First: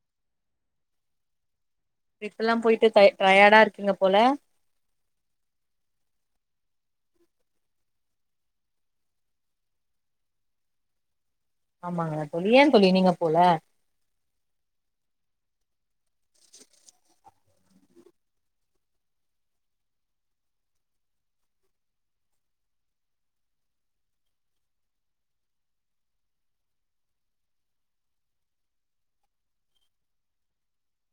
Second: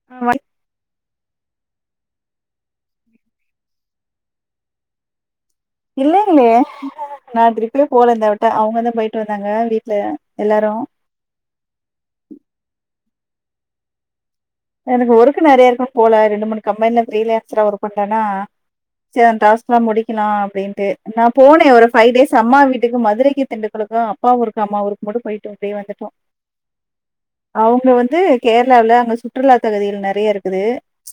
[unintelligible] ட்ரிப்பெல்லா போயிட்டு டை ட்ரையாடா இருக்கீங்க போல இல்லைங்ளே நா ட்ரிப்பே போல இந்தவட்டா அவங்க தா போயிட்டு வந்தாங்க வீட்ல எல்லாரு ஆமாங்க தோழி ஏன் தொழி நீங்க போல எனக்கு ஒர்க்கு நெறைய இருக்கும் போல ரெண்டு மூணு கம்பெனில ப்ரீ லேக்ஸ்ரா ஒர்க் பண்றேனா சரி டாஸ்க்லா முடிக்கலா அப்டின்ட்டு நா போனே ஒரு ஃபைவ் டேஸ் அம்மா வீட்டுக்கு மதுரைக்கு திண்டுக்கல்ளுக்கு அப்பா ஊருக்கு அம்மா ஊருக்கு போயிட்டு இப்டியே வந்துட்டோ [inaudible] அவுங்க வந்து கேர்ளாவ்ல அங்க சுற்றுலா தகுதிகள் நெறயருக்குது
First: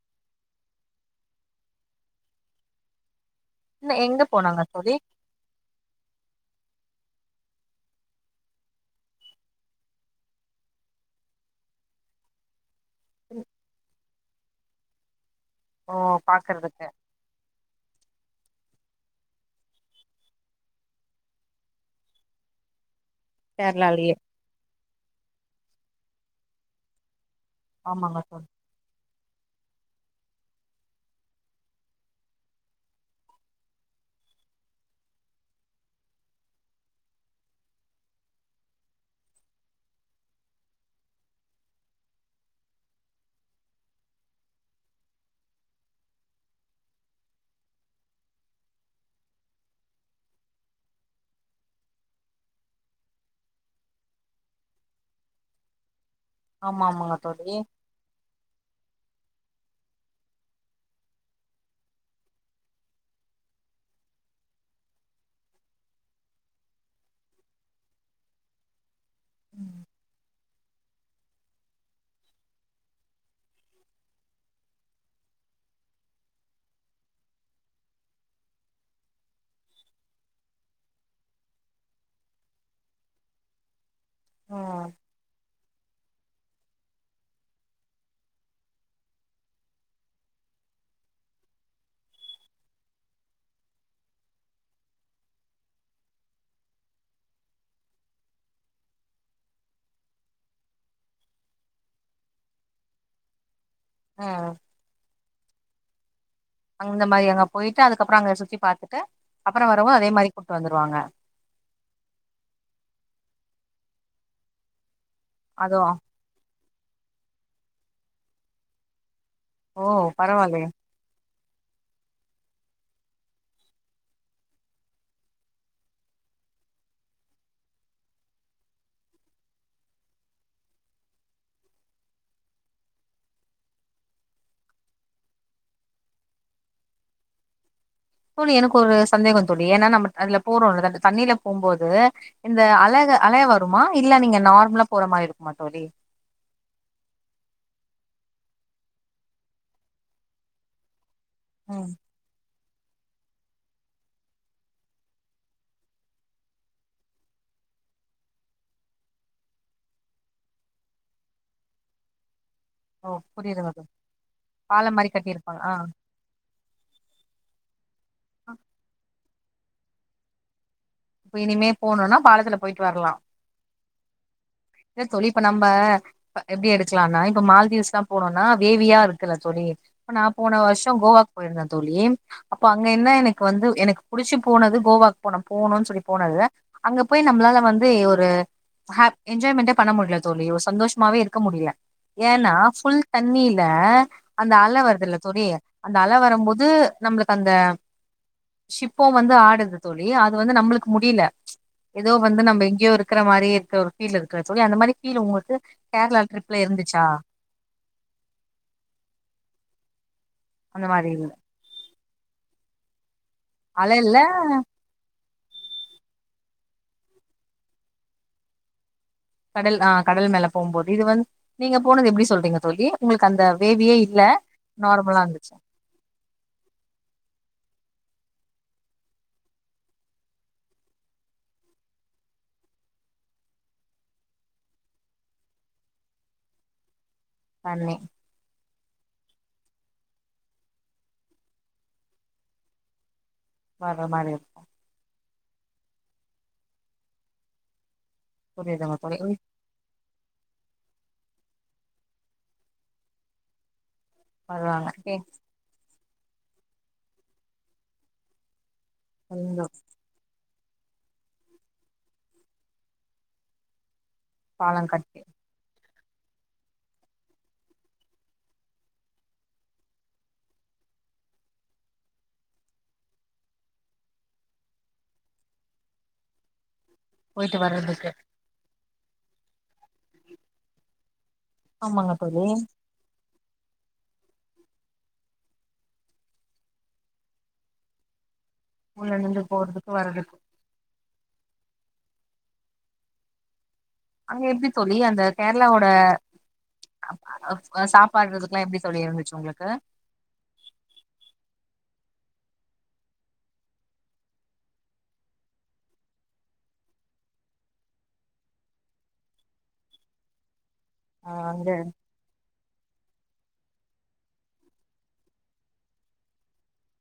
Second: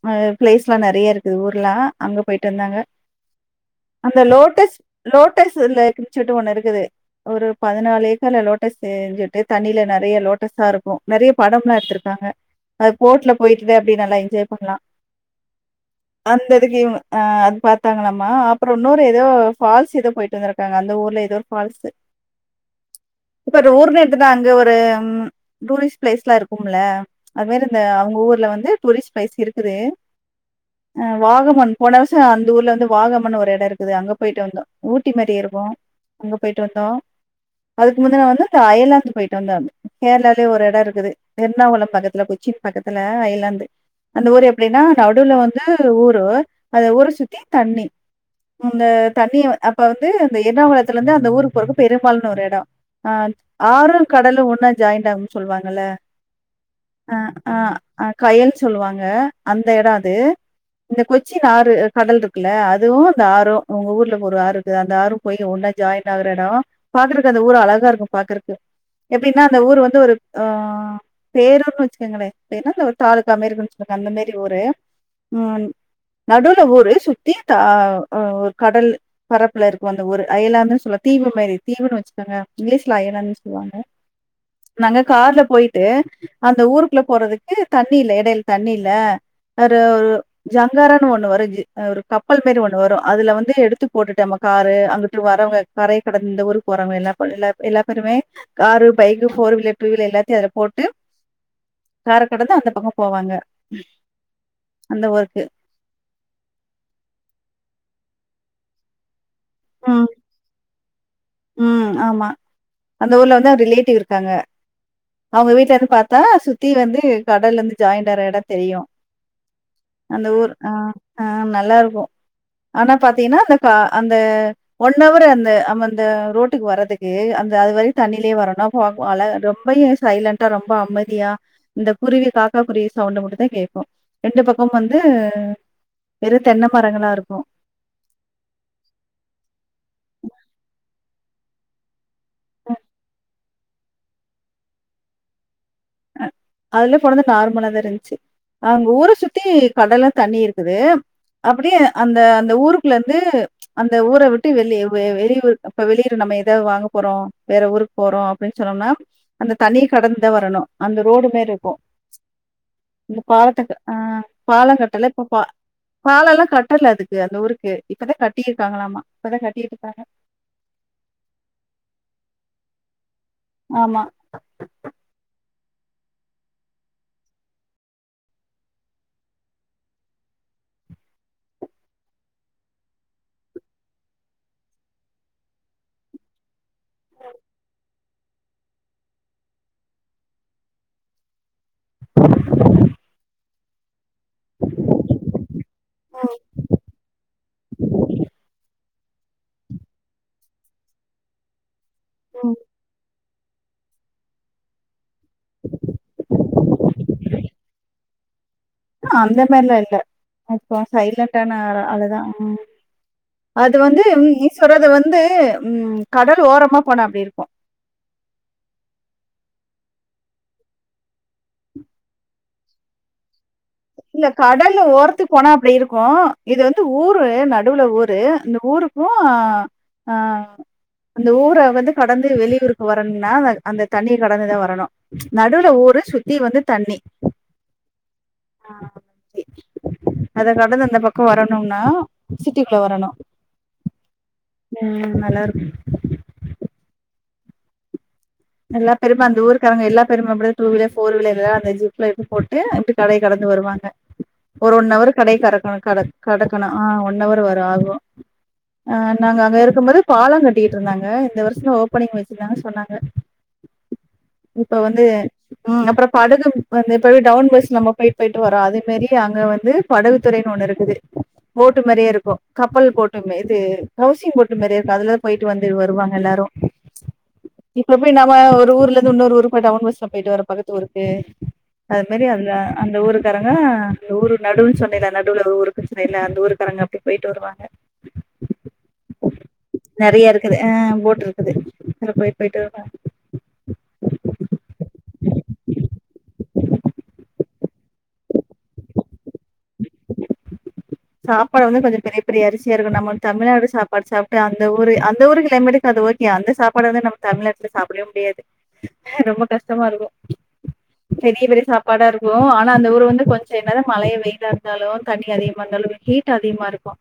ஆ ப்ளேஸ்லா நெறய இருக்குது ஊர்லாம் அங்க போய்ட்டு வந்தாங்க இல்ல அந்த எங்க போனாங்க லோட்டஸ் தோழி லோட்டஸ் இத்ல கிச்சுட்டு ஒண்ணு இருக்குது ஒரு பதினால ஏக்கர்ல லோட்டஸ் செஞ்சுட்டு தண்ணியில நெறைய லோட்டஸா இருக்கும் நெறய படம்லா எட்த்துருக்காங்க அது போட்ல போய்க்குட்டே அப்டே நல்லா என்ஜாய் பண்லா ஓ அந்த இதுக்கு பாக்குறதுக்கு இவுங்க ஆ அது அப்புறம் இன்னொரு ஏதோ ஆ அதுபாத்தாங்ளாமா அப்றோ இன்னோரு எதோ ஃபால்ஸ் எதோ போய்ட்டு வந்ருக்காங்க அந்த ஊர்ல எதோ ஒரு ஃபால்ஸு [inaudible] இப்ப ஒரு ஊர்னு கேரளாலயே எட்த்துட்டா அங்க ஒரு டூரிஸ்ட் ப்ளேஸ்லா இருக்கும்ல அது மேரிந்த அவுங்க ஆமாங்க தோழி ஊர்ல வந்து டூரிஸ்ட் ப்ளேஸ் இருக்குது [inaudible] ஆ வாகமண் போன வர்ஷோ அந்த ஊர்ல வந்து வாகமண் ஒரு எடம் இருக்குது அங்க போய்ட்டு வந்தோ ஊட்டி மாரி இருக்கும் அங்க போய்ட்டு வந்தோ அதுக்கு முன்ன வந்து இந்த அயலாந்து போய்ட்டு வந்தாே கேர்ளாலயே ஒரு எடோ இருக்குது எர்ணாகுளம் பக்கத் ல கொச்சின் பக்கத்துல அயலாந்து அந்த ஊர் எப்டின்னா நடுவுல வந்து ஊரு அந்த ஊர சுத்தி தண்ணி அந்த தண்ணி வ அப்ப வந்து இந்த எர்ணாகுளத்துலந்து அந்த ஊருக்கு போறப்ப பெரும்பாள்னு ஒரு எடோ ஆ ஆறு கடலு ஒன்னா ஜாய்ண்ட் ஆகுன் சொல்வாங்கல்ல ஆமா அ ஆமாங்க அ தோழி அ கயல் சொல்லுவாங்க அந்த எடோ அது இந்த கொச்சின் ஆறு கடல்ருக்குல்ல அதுவு இந்த ஆறும் உங்க ஊர்ல ஒரு ஆறுருக்கு அந்த ஆறும் போய் ஒன்னா ஜாய்ன் ஆகுற எடோ பாக்குறக்கு அந்த ஊர் அழகா இருக்கும் பாக்குறக்கு எப்டின்னா அந்த ஊர் வந்து ஒரு ஆ பேரூர்ன் வெச்சுக்கங்களே தமிழ்நாட்ல ஒரு தாலுக் அமெரிக்கன் சொல்ற அந்த மேரி ஒரு ஊரு ம் நடுல ஊரு சுத்தி தா ஒ ஒர் கடல் பரப்புலருக்கு அந்த ஊரு அயலாந்துன் சொல்லா தீவு மேரி தீவுனு வெச்சுக்கோங்க இங்லீஷ்ல அயர்லாந்துன் சொல்லுவாங்க ம் நாங்க கார்ல போய்ட்டு அந்த ஊருக்குள்ள போறதுக்கு தண்ணி இல்ல எடைல தண்ணில்ல ஒரு ஒரு ஜங்காரான் ஒண்ணு வரும் ஒரு கப்பல் மாரி ஒண்ணு வரும் அதுல வந்து எடுத்து போட்டுட்டமா காரு அங்குட்டு வரவ்ங்க கரய கடந்து இந்த ஊருக்கு வரவுங்க எல்லா எல்ல எல்லா பேருமே car bike four wheeler two wheeler எல்லாத்தயு அதுல போட்டு காரக்கடந்து அந்த பக்கோ போவாங்க ஆ அந்த ஒருக்கு அங்ந்த மாரி அங்க போய்ட்டு அதுக்கப்றோ அங்க சுத்தி பாத்துட்டு அப்பற வரவும் அதே மாரி கூட்டு வந்துருவாங்க உம் ஆமா அந்த ஊர்ல வந்து ஒரு ரிலேட்டிவ் இருக்காங்க அவுங்க வீட்லேந்து அதுவு பாத் சுத்தி வந்து கடல்லந்து ஜாய்ண்ட் ஆர எடோ தெரியு ஓ அந்த ஊர் பரவாயில்லயே ஆ ஆ நல்லாருக்கு ஆனா பாத்திங்கனா அந்த கா அந்த ஒன்னவர் அந்த ஆமா அந்த ரோட்டுக்கு வரறதுக்கு அந்த அந்த ரோட்டுக்கு வரதுக்கு அந்த அது வரையு தண்ணிலே வரனு அ அல ரொம்பயு சைலண் ட்டா ரொம்ப அமதியா இந்த குருவி காக்கா குருவி சவுண்டு மட்டுதா கேக்கு ரெண்டு பக்கோ வந்து வெறு தென்ன மரங்களா இருக்கும் தோழி எனக்கு ஒரு சந்தேகோ தோழி ஏனா நம்ம அதுல போறோல அந்த தண்ணில போம்போது இந்த அழக அலய வருமா இல்ல நீங்க நார்ம்லா போற மாரி இருக்குமா தோழி அதுலே போனது நார்மலா தா இருந்ச்சு அங்கு ஊர சுத்தி கடல்லு தண்ணி இருக்குது அப்டியே ம் அந்த அந்த ஊருக் குலந்து அந்த ஊர விட்டு வெளிவு வெளியூர் இப்ப வெளியூரு நம்ம எதாவ் வாங்க போறோ வேற ஊருக்கு போறோ அப்டின்னு சொன்னோம்னா அந்த தண்ணி கடந்துதா வரணு அந்த ரோடு மேரி இருக்கு ஓ இந்த புரியுதுங்க பாலத்த தோழி அ பாலோ பாலம் கட்டல மாரி இப்ப பா கட்டியிருப்பாங்க ஆ பாலல்லா கட்டல அதுக்கு அந்த ஊருக்கு இப்பதா கட்டியிருக்காங்களாமா இப்பதா கட்டிட்டு இருக்காங்க அப்போ இனிமே போணுனா பாலத்துல பொயிட்டு வரலா ஆமா இல்ல தோழி இப்ப நம்ப ப்ப எப்டி எடுக்கலான்னா இப்ப மால்தீவ்ஸ்லா போனோம்னா வேவியா இருக்குல்ல தோழி இப்ப நா போன வர்ஷோ கோவாக்கு பொயிருந்தே தோழி அப்போ அங்க என்ன எனக்கு வந்து எனக்கு புடிச்சு போனது கோவாக்கு போனோ போனு சொல்லி போனது அங்க போய் நம்ளால வந்து ஒரு ஹேப் என்ஜாய்மெண்ட்டே பண்ண முடில தோழி ஒரு சந்தோஷமாவே இருக்க முடில ஏன்னா ஃபுல் தண்ணில அந்த அல வருதுல்ல தோழி அந்த அல வரும்போது நம்ளுக்கு அந்த சிப்போ வந்து ஆடுது தோழி அது வந்து நம்ளுக்கு முடில ஏதோ வந்து ம். நம்ம எங்கேயோ இருக்குற மாரி இருக்குற ஃபில் இருக்குல தோழி அந்த மாரி அந்த ஃபில் உங்ளுக்கு கேரளா டிரிப்புல இருந்துச்சா அந்த மாரில்லா இல்ல அப்போ அந்த மாரி சைலண்டான அல அலதா அ அ அது வந்து அலைல்ல நீ சொல்றது வந்து உம் கடல் ஓரமா போன அப்டி இருக்கு கடல் ஆ கடல் மேல போம்போது இது வந்து நீங்க போனது எப்டி சொல்றிங்க தோழி உங்ளுக்கு அந்த வேவி இல்ல கடல்லு ஓர்த்துக் போனா அப்டி இருக்கு இது வந்து ஊரு நடுவுல ஊரு இந்த ஊருக்கும் அ அந்த ஊர வந்து கடந்து வெளியூருக்கு வரணுனா வந் அந்த தண்ணிய கடந்துதா வரணு நடுவூல ஊரு சுத்தி வந்து தண்ணி தண்ணி ஆ ஏ அத கடந்து அந்த பக்கோ வரணுனா சிட்டிக்குள்ள வரணு வேற மாரி இருக்கு அ நல்லா இருக் நல்லா புரியுதுங்க தோழி பெரும அந்த ஊருக் காரங்க எல்லா பேருமே அப்படிதா டூ வீலர் போர் வீலர் எல்லா அந்த ஜிப்ல போட்டு கடைய கடந்து வருவாங்க ஒரு வருவாங்க ஒன் அவர் ஏ, கடை கறக்கணு கடக் கடக்கணு ஆ ஒன்ன வர் வரும் ஆகு ஆ நாங்க அங்க இந்த இருக்கும் போது பாலோ கட்டிட்ருந்தாங்க இந்த வர்ஷோ ஓபனிங் வச்சிருந்தாங்க சொன்னாங்க இப்ப பாலம் வந்து கட்டி ம் அப்றோ படகு வந்து எப்பவே டவுன் பஸ் நம்ம பொய் பொய்ட்டு வரோ அதே மாரி அங்க வந்து படகு துறை ஒண்ணு இருக்குது போட்டு மாரியேருக்கு கப்பல் போட்டு இது ஹவுசிங் போட்டு மாரியேருக்கு அதுலதா பொய்ட்டு வந்து வருவாங்க எல்லாரு பொய்ட்டு வரது போய் நாம ஒரு ஊர்லந்து இன்னொரு ஊருக்கு டவுன் பஸ்ல பொய்ட்டு வரோ பக்கத்து ஊருக்கு அது ஆமாங்க மாரி தோழி அதுல அந்த ஊருக்காரங்க அந்த ஊரு நடுவுன் சொன்னேல நடுவுல ஒரு ஊருக்குன்னு சொன்னேல அந்த ஊருக்காரங்க அப்டி பேய்ட்டு வருவாங்க ஊர்லந்து போறதுக்கு வர்றதுக் அ போட்ருக்குது இதுல பொய்ட் பொய்ட்டு வருவ அது எப்பிடி தோழி அந்த கேரளாவோட அப் அ அப் அ சாப்பாட்றதுக்லாம் எப்டி தோழி இருந்துச்சு உங்குளுக்கு சாப்பாடு வந்து கொஞ்சம் பெரிய பெரிய அரிசியாருக்கும் நம்ம தமிழ்நாடு சாப்பாடு சாப்ட்டு அந்த ஊரு அந்த ஊரு க்ளைமேட்டுக்கு அது ஓக் கே அந்த சாப்பாட வந்து நம்ம தமிழ்நாட்ல சாப்டவே முடியாது ரொம்ப கஷ்டமாருக்கும் அ பெரிய பெரிய அங்க சாப்பாடாருக்கும் ஆ னா அந்த ஊரு வந்து கொஞ்சம் என்னதா மழையு வெயிலாருந்தாலும் தண்ணி அதிகமாருந்தாலும் ஹீட்டு அதிகமாருக்கும்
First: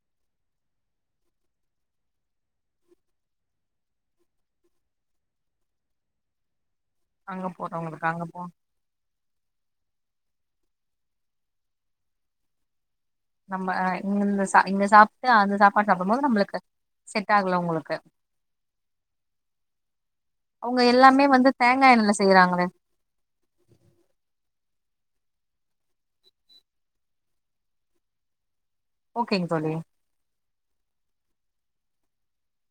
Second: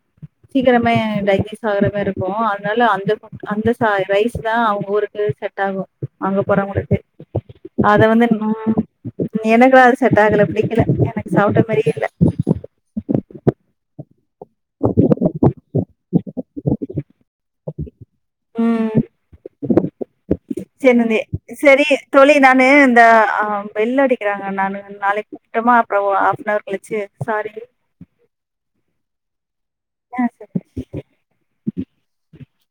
சீக்கிரமே டைஜீஸ்ஸ ஆவுறமாருக்கும் அதனால அந்த அந்த ச ரைஸ்தா அவுங்க ஊருக்கு செட்டாகும் அங்க போறவுங்குளுக்கு அங்க அத போறவங்களுக்கு அங்க வந்து போ ம் எனக்கும் அது செட்டாகல பிடிக்கல எனக்கு சாப்ட்ட மாரியே இல்ல நம்ம அ இங்குந்த ச அ இங்க சாப்ட்டு அந்த சாப்பாடு சாப்புடும்போது நம்புளுக்கு செட்டாகல உங்குளுக்கு ம். அவுங்க சரி நந்தி எல்லாமே வந்து சரி தேங்கா எண்ணெய்ல தோழி செய்றாங்ள நானு இந்த அ பெல் அடிக்கிறாங்க நானு நாளைக்கி கூப்ட்டமா அப்றோ ஆஃப்பனவர் கழிச்சி சாரி ஓகேங் தோழி [inaudible]